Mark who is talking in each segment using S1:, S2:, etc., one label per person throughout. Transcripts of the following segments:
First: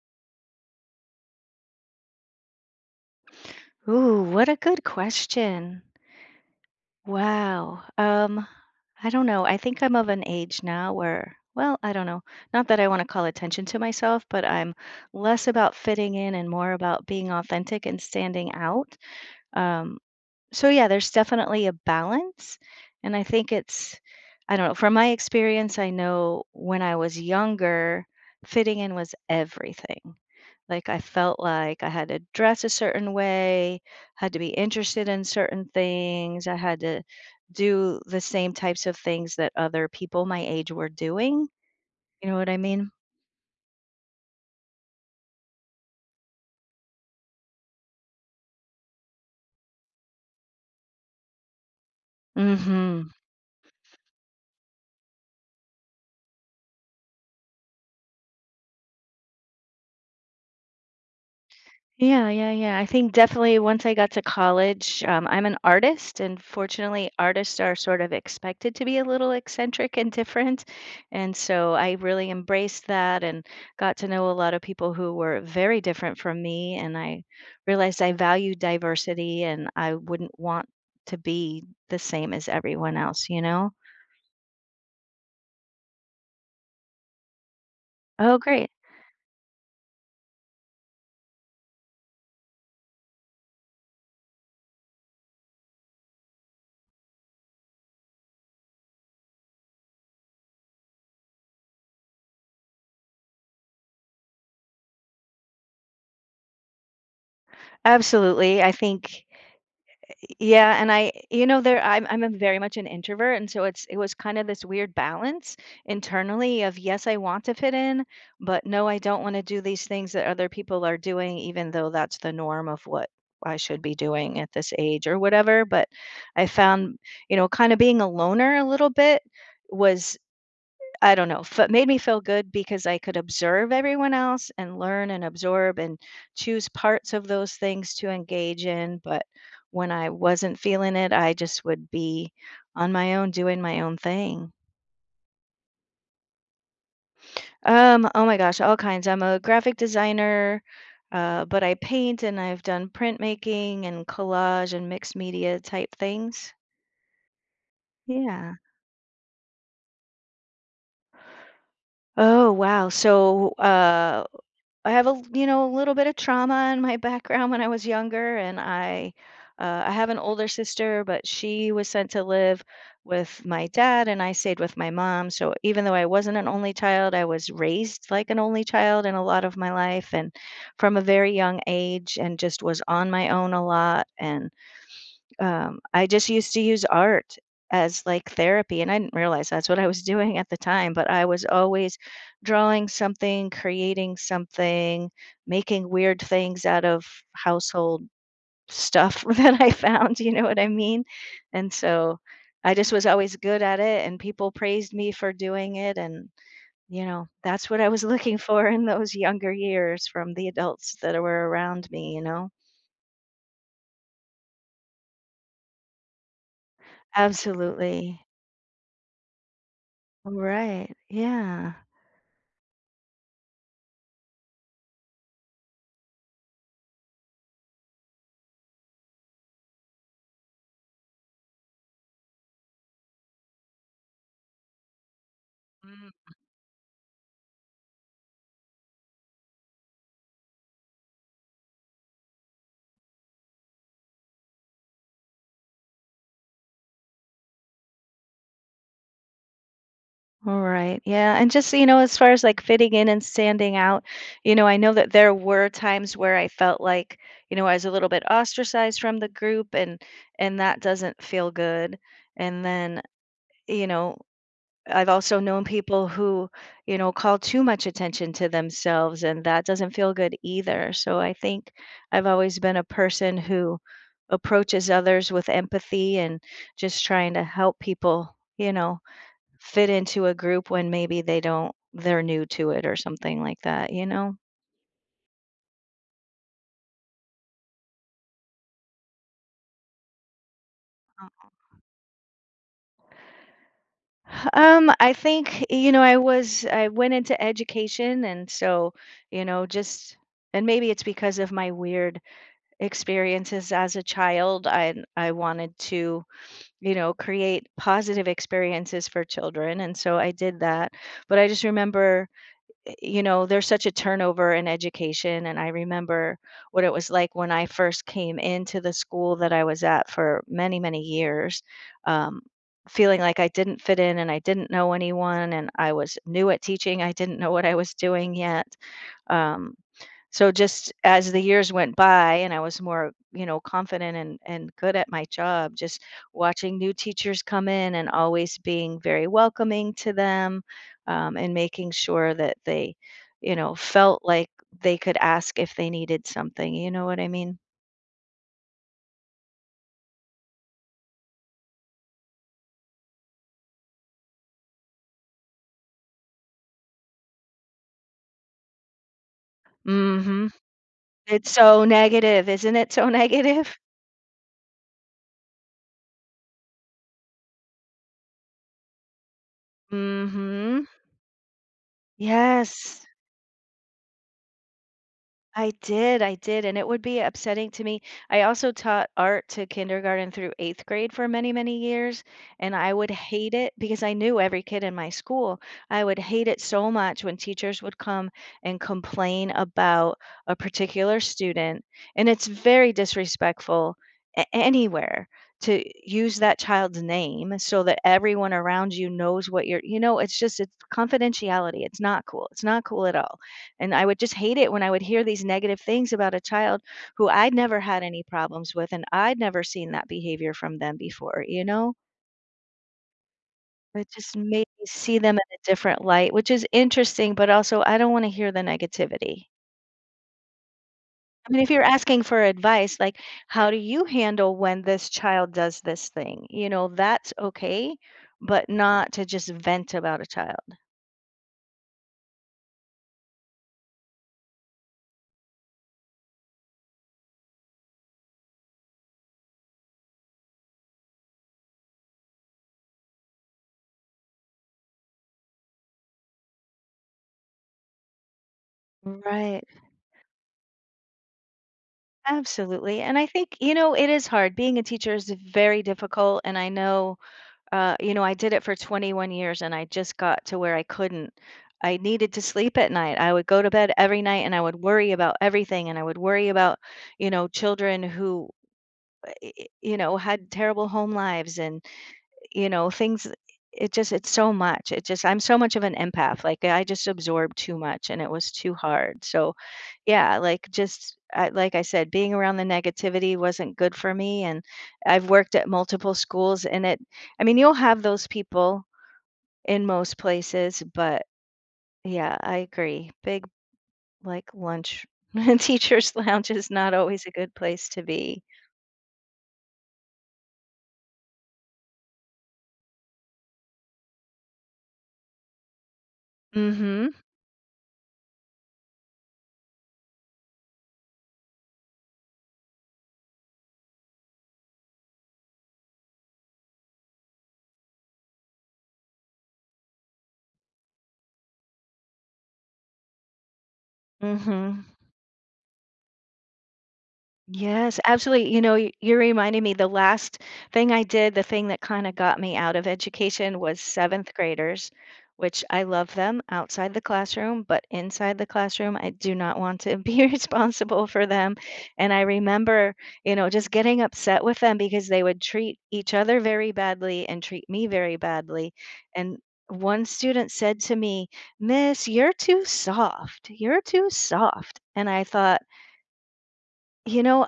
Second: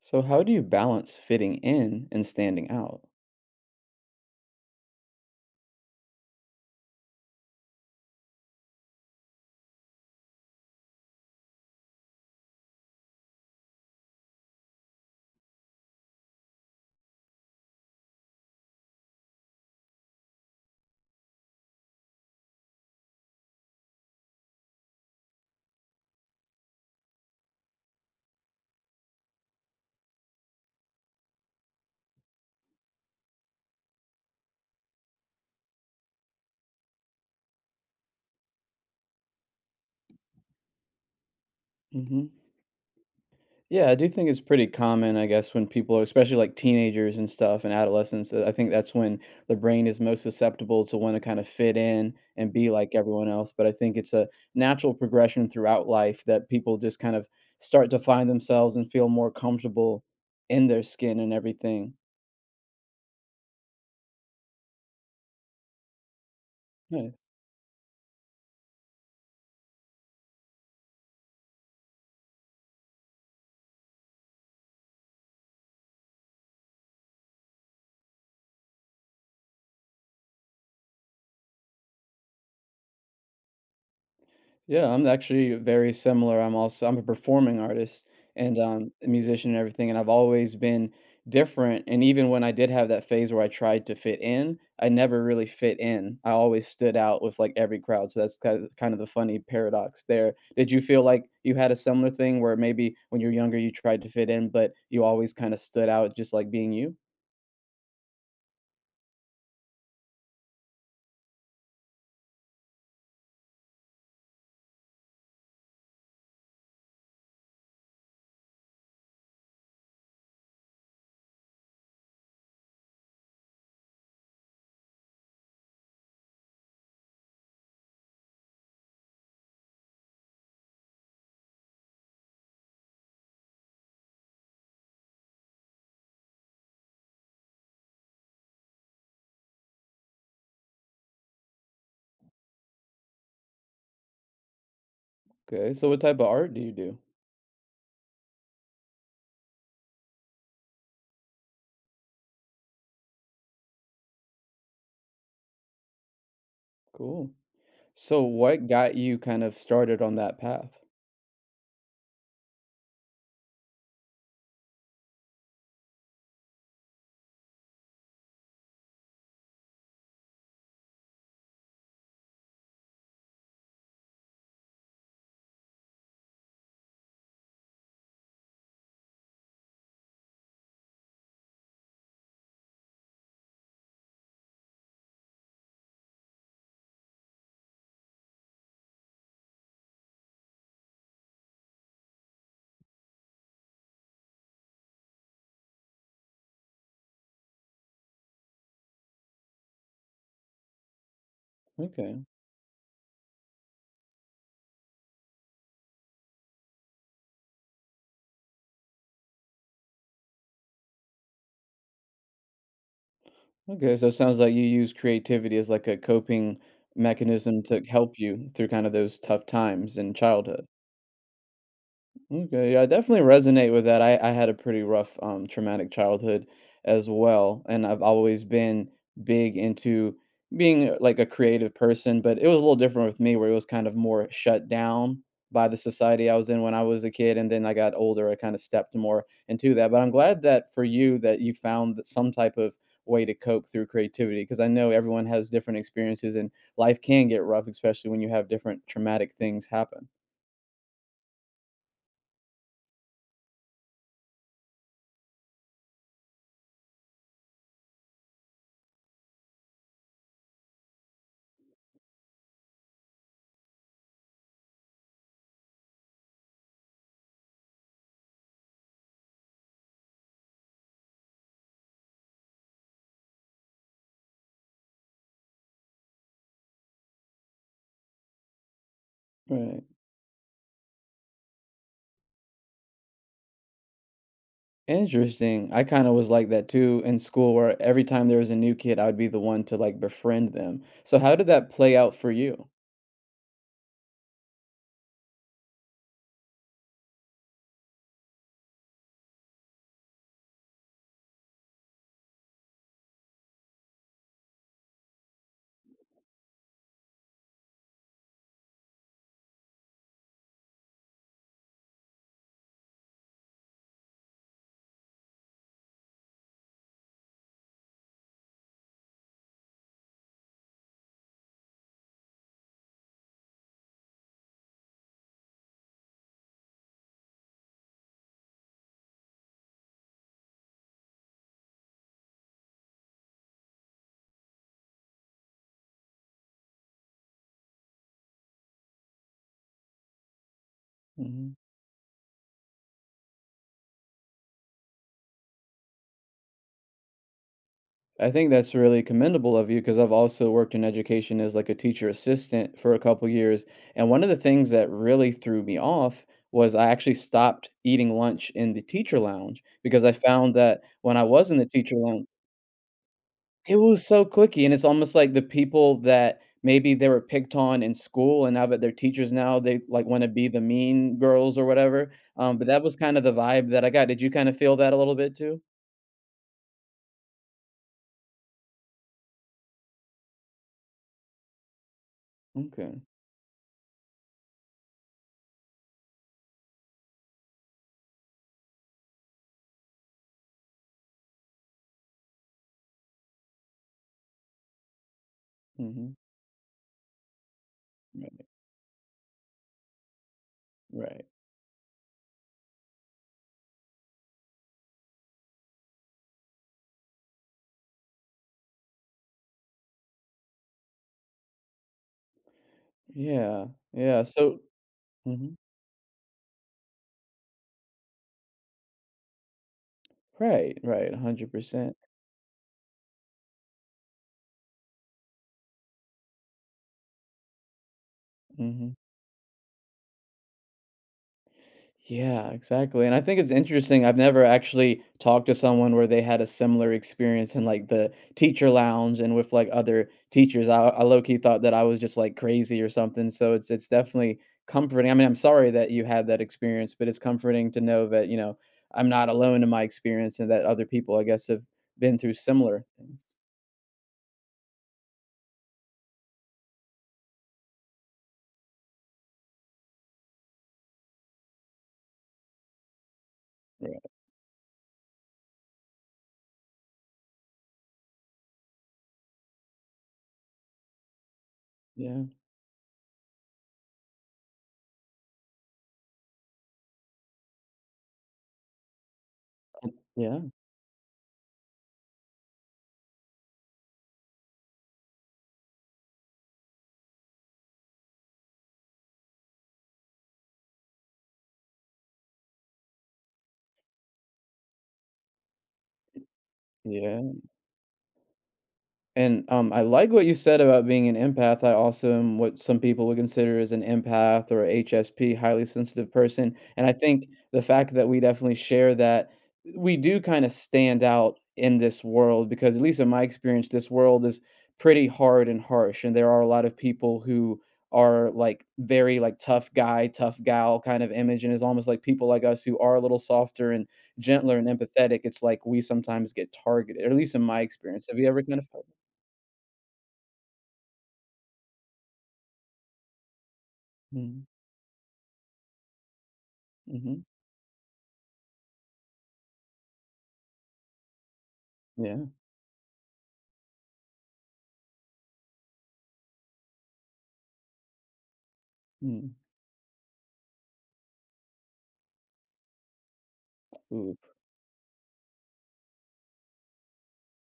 S1: So, how do you balance fitting in and standing out?
S2: Ooh, what a good question. Wow. I don't know. I think I'm of an age now where, well, I don't know. Not that I want to call attention to myself, but I'm less about fitting in and more about being authentic and standing out. Um, so yeah, there's definitely a balance. And I think I don't know, from my experience, I know when I was younger, fitting in was everything. Like, I felt like I had to dress a certain way, had to be interested in certain things. I had to do the same types of things that other people my age were doing.
S1: hmm
S2: You know what I mean?
S1: Yeah, I do think it's pretty common, I guess, when people are, especially like teenagers and stuff and adolescents, that I think that's when the brain is most susceptible to want to kind of fit in and be like
S2: Mhm.
S1: everyone else. But I think it's a natural progression throughout life that people just kind of start to find themselves and feel more comfortable in their skin and everything.
S2: Yeah, yeah, yeah. I think definitely once I got to college, I'm an artist, and fortunately,
S1: Yeah.
S2: artists are sort of expected to be a little eccentric and different. And so I really embraced that and got to know a lot of people who were very different from me. And I realized I value diversity and I wouldn't want to be the same as everyone else, you know?
S1: Yeah, I'm actually very similar. I'm a performing artist
S2: Oh,
S1: and
S2: great.
S1: a musician and everything, and I've always been different. And even when I did have that phase where I tried to fit in, I never really fit in. I always stood out with like every crowd. So that's kind of the funny paradox there. Did you feel like you had a similar thing where maybe when you were younger you tried to fit in, but you always kind of stood out just like being you?
S2: Absolutely. I think yeah, and I, you know, there I'm a very much an introvert, and so it was kind of this weird balance internally of yes, I want to fit in, but no, I don't want to do these things that other people are doing, even though that's the norm of what I should be doing at this age or whatever. But I found, you know, kind of being a loner a little bit was I don't know, fe made me feel good because I could observe everyone else and learn and absorb and choose parts of those things to engage in, but when I wasn't feeling it, I just would be on my own doing my own thing.
S1: Okay. So what type of art do you do?
S2: Oh my gosh, all kinds. I'm a graphic designer, but I paint and I've done printmaking and collage and mixed media type things.
S1: Cool. So
S2: Yeah.
S1: what got you kind of started on that path?
S2: Oh, wow. So, I have a you know, a little bit of trauma in my background when I was younger, and I I have an older sister, but she was sent to live with my dad, and I stayed with my mom. So even though I wasn't an only child, I was raised like an only child in a lot of my life, and from a very young age, and just was on my own a lot, and I just used to use art as like therapy, and I didn't realize that's what I was doing at the time, but I was always drawing something, creating something, making weird things out of household stuff that I found, you know what I mean? And so
S1: Okay.
S2: I just was always good at it, and people praised me for doing it. And, you know, that's what I was looking for in those younger years from the adults that were around me, you know?
S1: Okay, so it sounds like you use creativity as like a coping mechanism to help
S2: Absolutely.
S1: you through kind of those tough times in childhood.
S2: Right. Yeah.
S1: Okay, yeah, I definitely resonate with that. I had a pretty rough, traumatic childhood as well, and I've always been big into being like a creative person, but it was a little different with me, where it was kind of more shut down by the
S2: Mm,
S1: society I was in when I was a kid, and then I got older, I kind of stepped more into that. But I'm glad that for you that you found that some type of way to cope through creativity, because I know everyone has different experiences, and life can get rough, especially when you have different traumatic things happen.
S2: all right. Yeah. And just, you know, as far as like fitting in and standing out, you know, I know that there were times where I felt like, you know, I was a little bit ostracized from the group and that doesn't feel good. And then, you know, I've also known people who, you know, call too much attention to themselves and that doesn't feel good either. So I think I've always been a person who approaches others with empathy and just trying to help people,
S1: Right.
S2: fit into a group when maybe they don't they're new to it or something like that, you know?
S1: Interesting. I kind of was like that too in school, where every time there was a new kid, I would be the one to like befriend them. So, how did that play out for you?
S2: I think, you know, I went into education and so, you know, just and maybe it's because of my weird experiences as a child. I wanted to, you know, create positive experiences for children and so I did that. But I just remember you know, there's such a turnover in education. And I remember what it was like when I first came into the school that I was at for many, many years, um, feeling like I didn't fit in and I didn't know anyone and I was new at teaching. I didn't know what I was doing yet. Um, so just as the years went by and I was more, you know, confident and good at my job, just watching new teachers come in and always being very welcoming to them, and
S1: hmm
S2: making sure that they, you know, felt like they could ask if they needed something. You know what I mean?
S1: I think that's really commendable of you because I've also worked in education as like a teacher assistant for a couple years. And one of the things that really threw me off was I actually stopped eating lunch in the teacher lounge because I
S2: Mm. Mhm.
S1: found that when I was
S2: It's
S1: in the
S2: so
S1: teacher lounge,
S2: negative, isn't it so
S1: it
S2: negative?
S1: was so clicky, and it's almost like the people that maybe they were picked on in school, and now that they're teachers now, they, like,
S2: Mm.
S1: wanna be the
S2: Mhm.
S1: mean girls or whatever, but that was
S2: Yes.
S1: kinda the vibe that I got. Did you kinda feel that a little bit too?
S2: I did, and it would be upsetting to me. I also taught art to kindergarten through 8th grade for many, many years, and I
S1: Okay.
S2: would hate it because I knew every kid in my school. I would hate it so much when teachers would come and complain about a particular student, and it's very disrespectful anywhere to
S1: Mhm.
S2: use that child's name so that
S1: Right,
S2: everyone around you knows what you're, you know, it's just it's
S1: right.
S2: confidentiality. It's not cool. It's not cool at all. And I would just hate it when I would hear these negative things about a child who I'd never had any problems with and I'd never seen that behavior from them before, you know?
S1: Yeah,
S2: It
S1: yeah,
S2: just
S1: so
S2: made me see them in
S1: mhm.
S2: a different light, which is interesting, but also I don't want to hear the negativity.
S1: Right, right,
S2: I mean, if you're
S1: 100%. Percent
S2: asking for advice, like, how do you handle when this child does this thing? You know, that's okay, but
S1: mm-hmm.
S2: not to just vent about a child.
S1: Yeah, exactly, and I think it's interesting, I've never actually talked to someone where they had a similar experience in, like, the teacher lounge and with, like, other teachers. I low key thought that I was just, like, crazy or something, so it's definitely comforting. I mean, I'm sorry that you had that experience, but it's comforting to know that, you know, I'm not alone
S2: Right.
S1: in my experience and that other people, I guess, have been through similar
S2: Absolutely. And I
S1: things.
S2: think, you know, it is hard. Being a teacher is very difficult. And I know you know, I did it for 21 years and I just got to where I couldn't. I needed to sleep at night. I would go to bed
S1: Right.
S2: every night and I would worry about everything and I would worry about, you know, children who, you know, had terrible home lives and,
S1: Yeah.
S2: you know, things it just it's so much. It just I'm so much of an empath. Like I just absorbed too much and it was too hard. So, yeah,
S1: Yeah.
S2: like just I, like I said, being around the negativity wasn't good for me and I've worked at multiple schools and it I mean, you'll have those people in most places, but yeah, I agree. Big, like, lunch teacher's lounge is not always a
S1: Yeah.
S2: good place to be.
S1: And, I like what you said about being an empath. I also am what some people would consider as an empath or a HSP, highly sensitive person, and I
S2: Mhm.
S1: think the fact that we definitely share that, we do kinda stand out in this world because, at least in my experience, this world is pretty hard and harsh, and there are a lot of people who are, like, very, like, tough guy, tough gal kind of image, and it's almost like people like us who are a little softer and gentler and
S2: Mhm.
S1: empathetic, it's like we sometimes get targeted, or at least in my
S2: Yes,
S1: experience. Have you ever
S2: absolutely.
S1: kind
S2: You
S1: of
S2: know, you reminded me the last thing I did, the thing that kind of got me out of education was seventh
S1: mhm,
S2: graders, which I love them outside the
S1: mhm,
S2: classroom, but inside the classroom, I do not want to be responsible for them. And
S1: yeah,
S2: I remember, you know, just getting upset with them because they would treat each other very badly and treat me very badly.
S1: mm,
S2: And one student said to me, Miss, you're too soft. You're too
S1: ooh,
S2: soft. And I thought, you know,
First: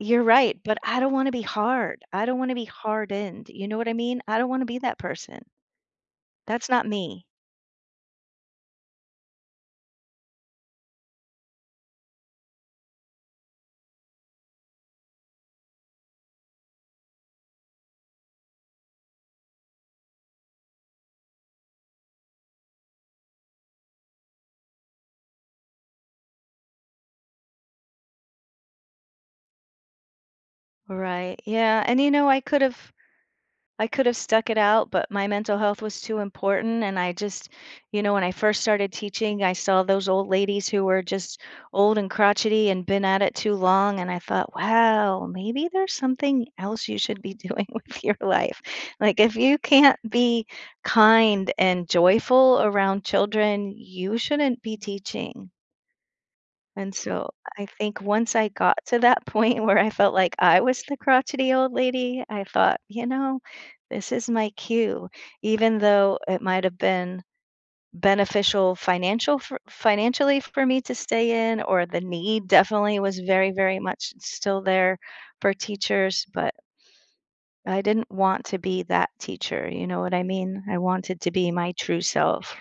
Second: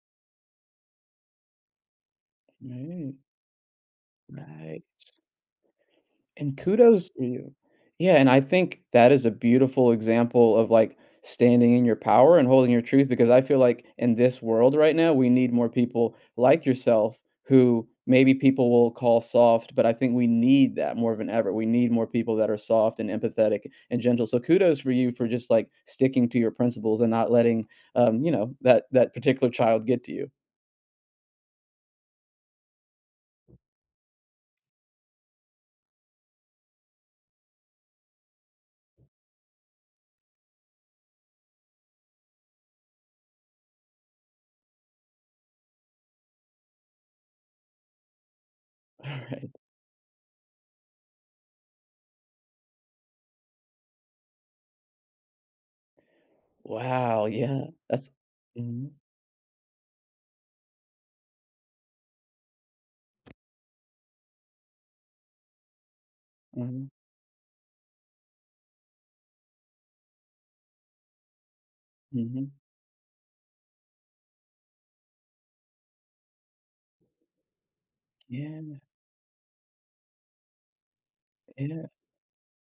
S2: you're right, but I don't wanna be hard. I don't wanna be
S1: right,
S2: hardened, you know what I mean? I don't wanna be
S1: right,
S2: that person.
S1: and
S2: That's not
S1: kudos to
S2: me.
S1: you. Yeah, and I think that is a beautiful example of, like, standing in your power and holding your truth because I feel like in this world right now, we need more people like yourself who maybe people will call soft, but I think we need that more than ever. We need more people that are soft and empathetic and gentle, so kudos for you for just, like, sticking to your principles and not letting, you know, that particular child get to you.
S2: Right, yeah, and you know, I could have stuck it out, but my mental health was too important. And I just, you know, when I first started teaching, I saw those old ladies who were just old and crotchety and been at it too long. And I thought, wow, maybe there's something else you should be doing with your life. Like, if
S1: Alright.
S2: you can't be kind and joyful around children, you shouldn't be teaching. And
S1: Wow,
S2: so I
S1: yeah,
S2: think
S1: that's
S2: once I got
S1: mhm,
S2: to that point where I felt like I was the crotchety old lady, I thought, you know, this is my cue, even though it might have
S1: mhm,
S2: been financially for me to stay in, or the need
S1: mhm,
S2: definitely was very, very much still there for teachers, but I didn't want to
S1: yeah,
S2: be that teacher. You know what I mean? I wanted to be my
S1: yeah.
S2: true self.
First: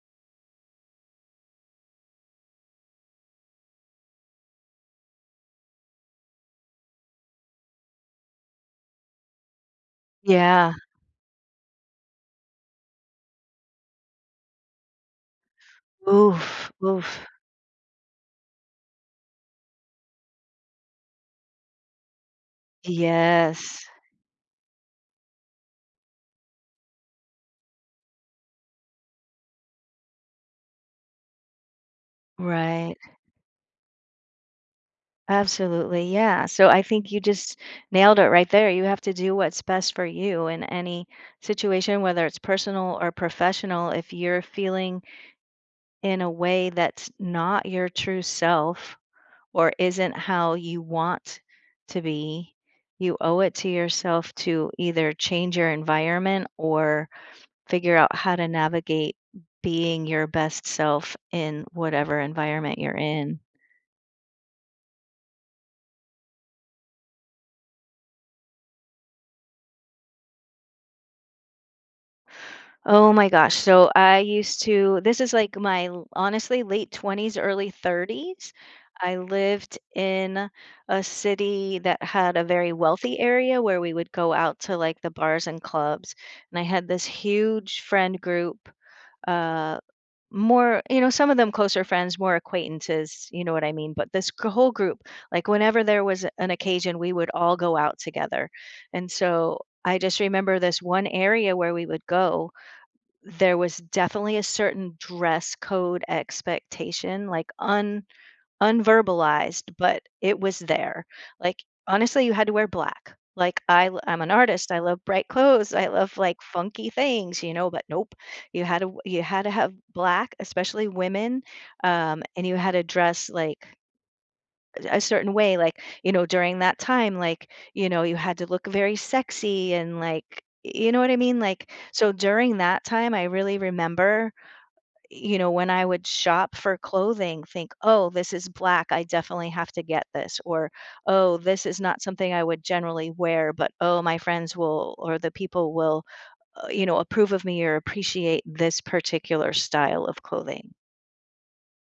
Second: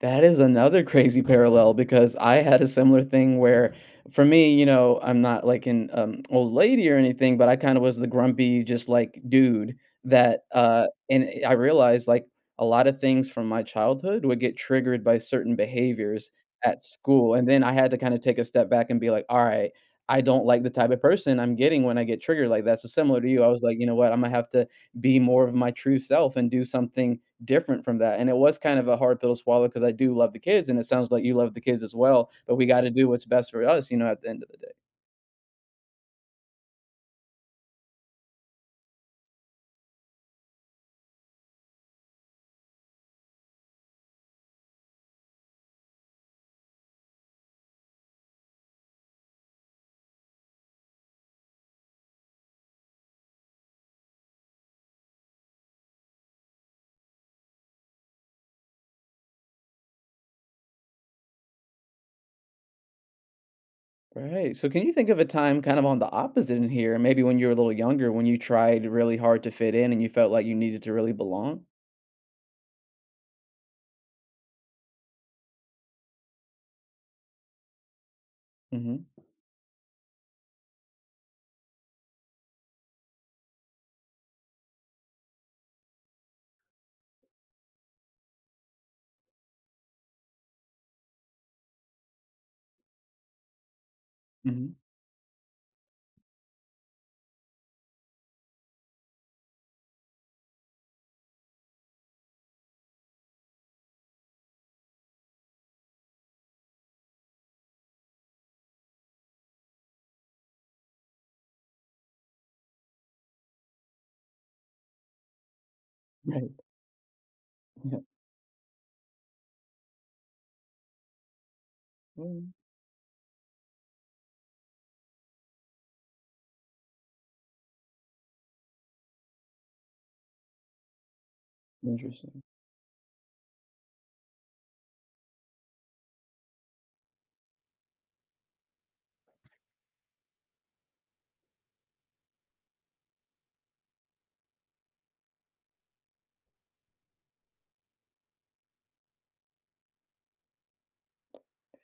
S1: That is another crazy parallel because I had a similar thing where for me, you know, I'm not like an old lady or anything, but I kind of was the grumpy, just like dude that,
S2: Yeah.
S1: and I realized like a lot of things from my childhood would get triggered by certain behaviors
S2: Oof.
S1: at
S2: Oof.
S1: school. And then I had to kind of take a step back and be like, all right, I don't like the type of person I'm getting when I get triggered like that. So similar to you, I was like,
S2: Yes.
S1: you know what, I'm gonna have to be more of my true self and do something different from that, and it was kind of a hard pill to swallow because I do love the kids, and it sounds like you love the kids as well, but we gotta
S2: Right.
S1: do what's best for us, you know, at the end of it.
S2: Absolutely. Yeah. So I think you just nailed it right there. You have to do what's best for you in any situation, whether it's personal or professional. If you're feeling in a way that's not your true self or isn't how you want to be, you owe it to yourself to either change your environment or figure out how to navigate being your best self in whatever environment you're in.
S1: Right, so can you think of a time kind of on the opposite in here, maybe when you were a little younger, when you tried really hard to fit in and you felt like you needed to really belong?
S2: Oh my gosh. So I used to, this is like my honestly late 20s, early 30s.
S1: Mhm.
S2: I lived in a city that had a very wealthy area where we would go out to like the bars and clubs. And I had this huge friend group, uh, more, you know, some of them closer friends, more acquaintances, you know what I mean? But this whole
S1: Mhm.
S2: group, like whenever there was an occasion, we would all go out together. And so I just remember this one area where we would go there was definitely a certain dress code expectation, like, un unverbalized, but it was there. Like, honestly, you had to wear black. Like, I'm an artist, I love bright clothes, I love, like,
S1: Right.
S2: funky things, you know, but
S1: Yeah.
S2: nope. You had to have black, especially women, and
S1: Mm,
S2: you had to dress, like, a certain way, like, you know, during that time, like, you know, you had to look very sexy and, like you know what I mean? Like, so
S1: interesting.
S2: during that time, I really remember you know, when I would shop for clothing, think, oh, this is black. I definitely have to get this. Or, oh, this is not something I would generally wear, but oh, my friends will, or the people will, you know, approve of me or appreciate this particular style of clothing.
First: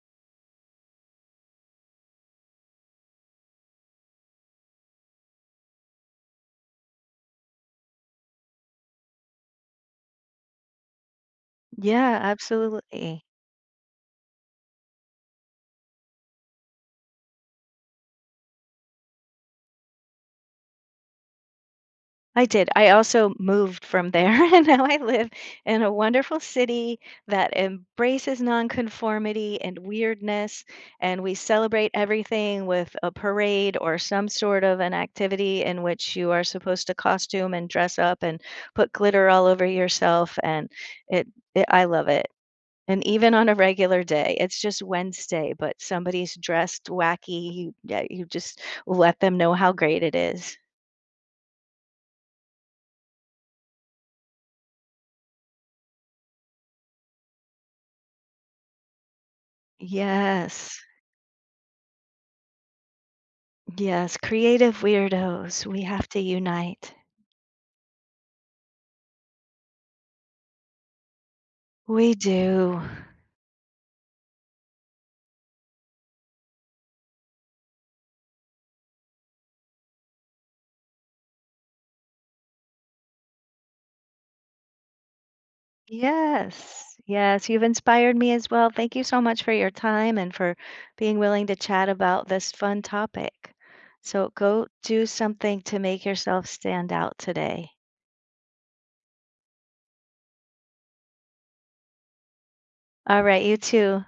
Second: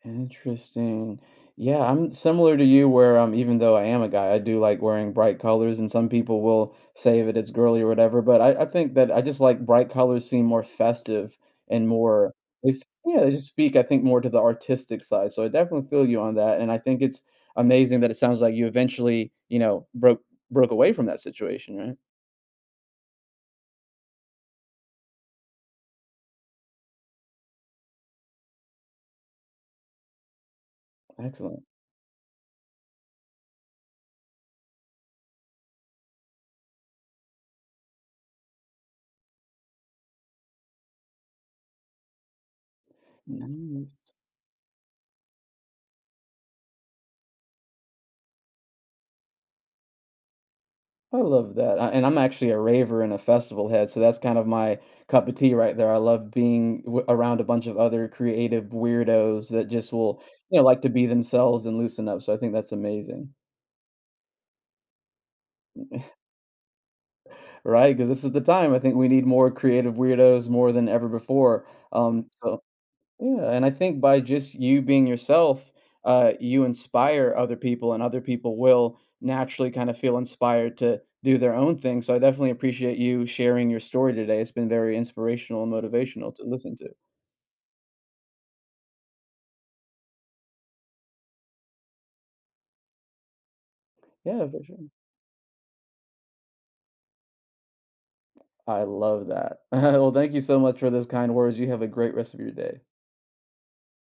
S1: Interesting. Yeah, I'm similar to you where even though I am a guy, I do like wearing bright colors and some people will say that it's girly or whatever, but I think that I just like bright colors seem more festive and
S2: Yeah,
S1: more it's yeah,
S2: absolutely.
S1: they just speak, I think, more to the artistic side. So I definitely feel you on that. And I think it's amazing that it sounds like you eventually, you know, broke away from that situation, right?
S2: I did. I also moved from there, and now I live in a wonderful city that embraces nonconformity and weirdness, and we
S1: Excellent.
S2: celebrate everything with a parade or some sort of an activity in which you are supposed to costume and dress up and put glitter all over yourself, and it, it I love it. And even on a regular day, it's just Wednesday, but somebody's dressed wacky. You, yeah, you just let them know how great it is.
S1: I love that, I and I'm actually a raver and a festival head, so that's kind of my cup of tea right there. I love being w around a bunch of other creative weirdos that just will, you know,
S2: Yes.
S1: like to be themselves and loosen up, so I think that's amazing,
S2: Yes, creative weirdos, we have to unite.
S1: right? Because this is the time, I think we need more creative weirdos more than ever before,
S2: We
S1: so
S2: do.
S1: yeah, and I think by just you being yourself, you inspire other people, and other people will naturally kind of feel inspired to do their own thing. So I definitely appreciate you sharing your story today. It's been very inspirational and motivational to listen to.
S2: Yes, yes, you've inspired me as well. Thank you so much for your time and for being willing to chat about this fun topic. So
S1: Yeah, for
S2: go
S1: sure.
S2: do something to make yourself stand out today.
S1: I love that. Well, thank you so much for those kind words. You have a great rest of your day.
S2: All right, you too.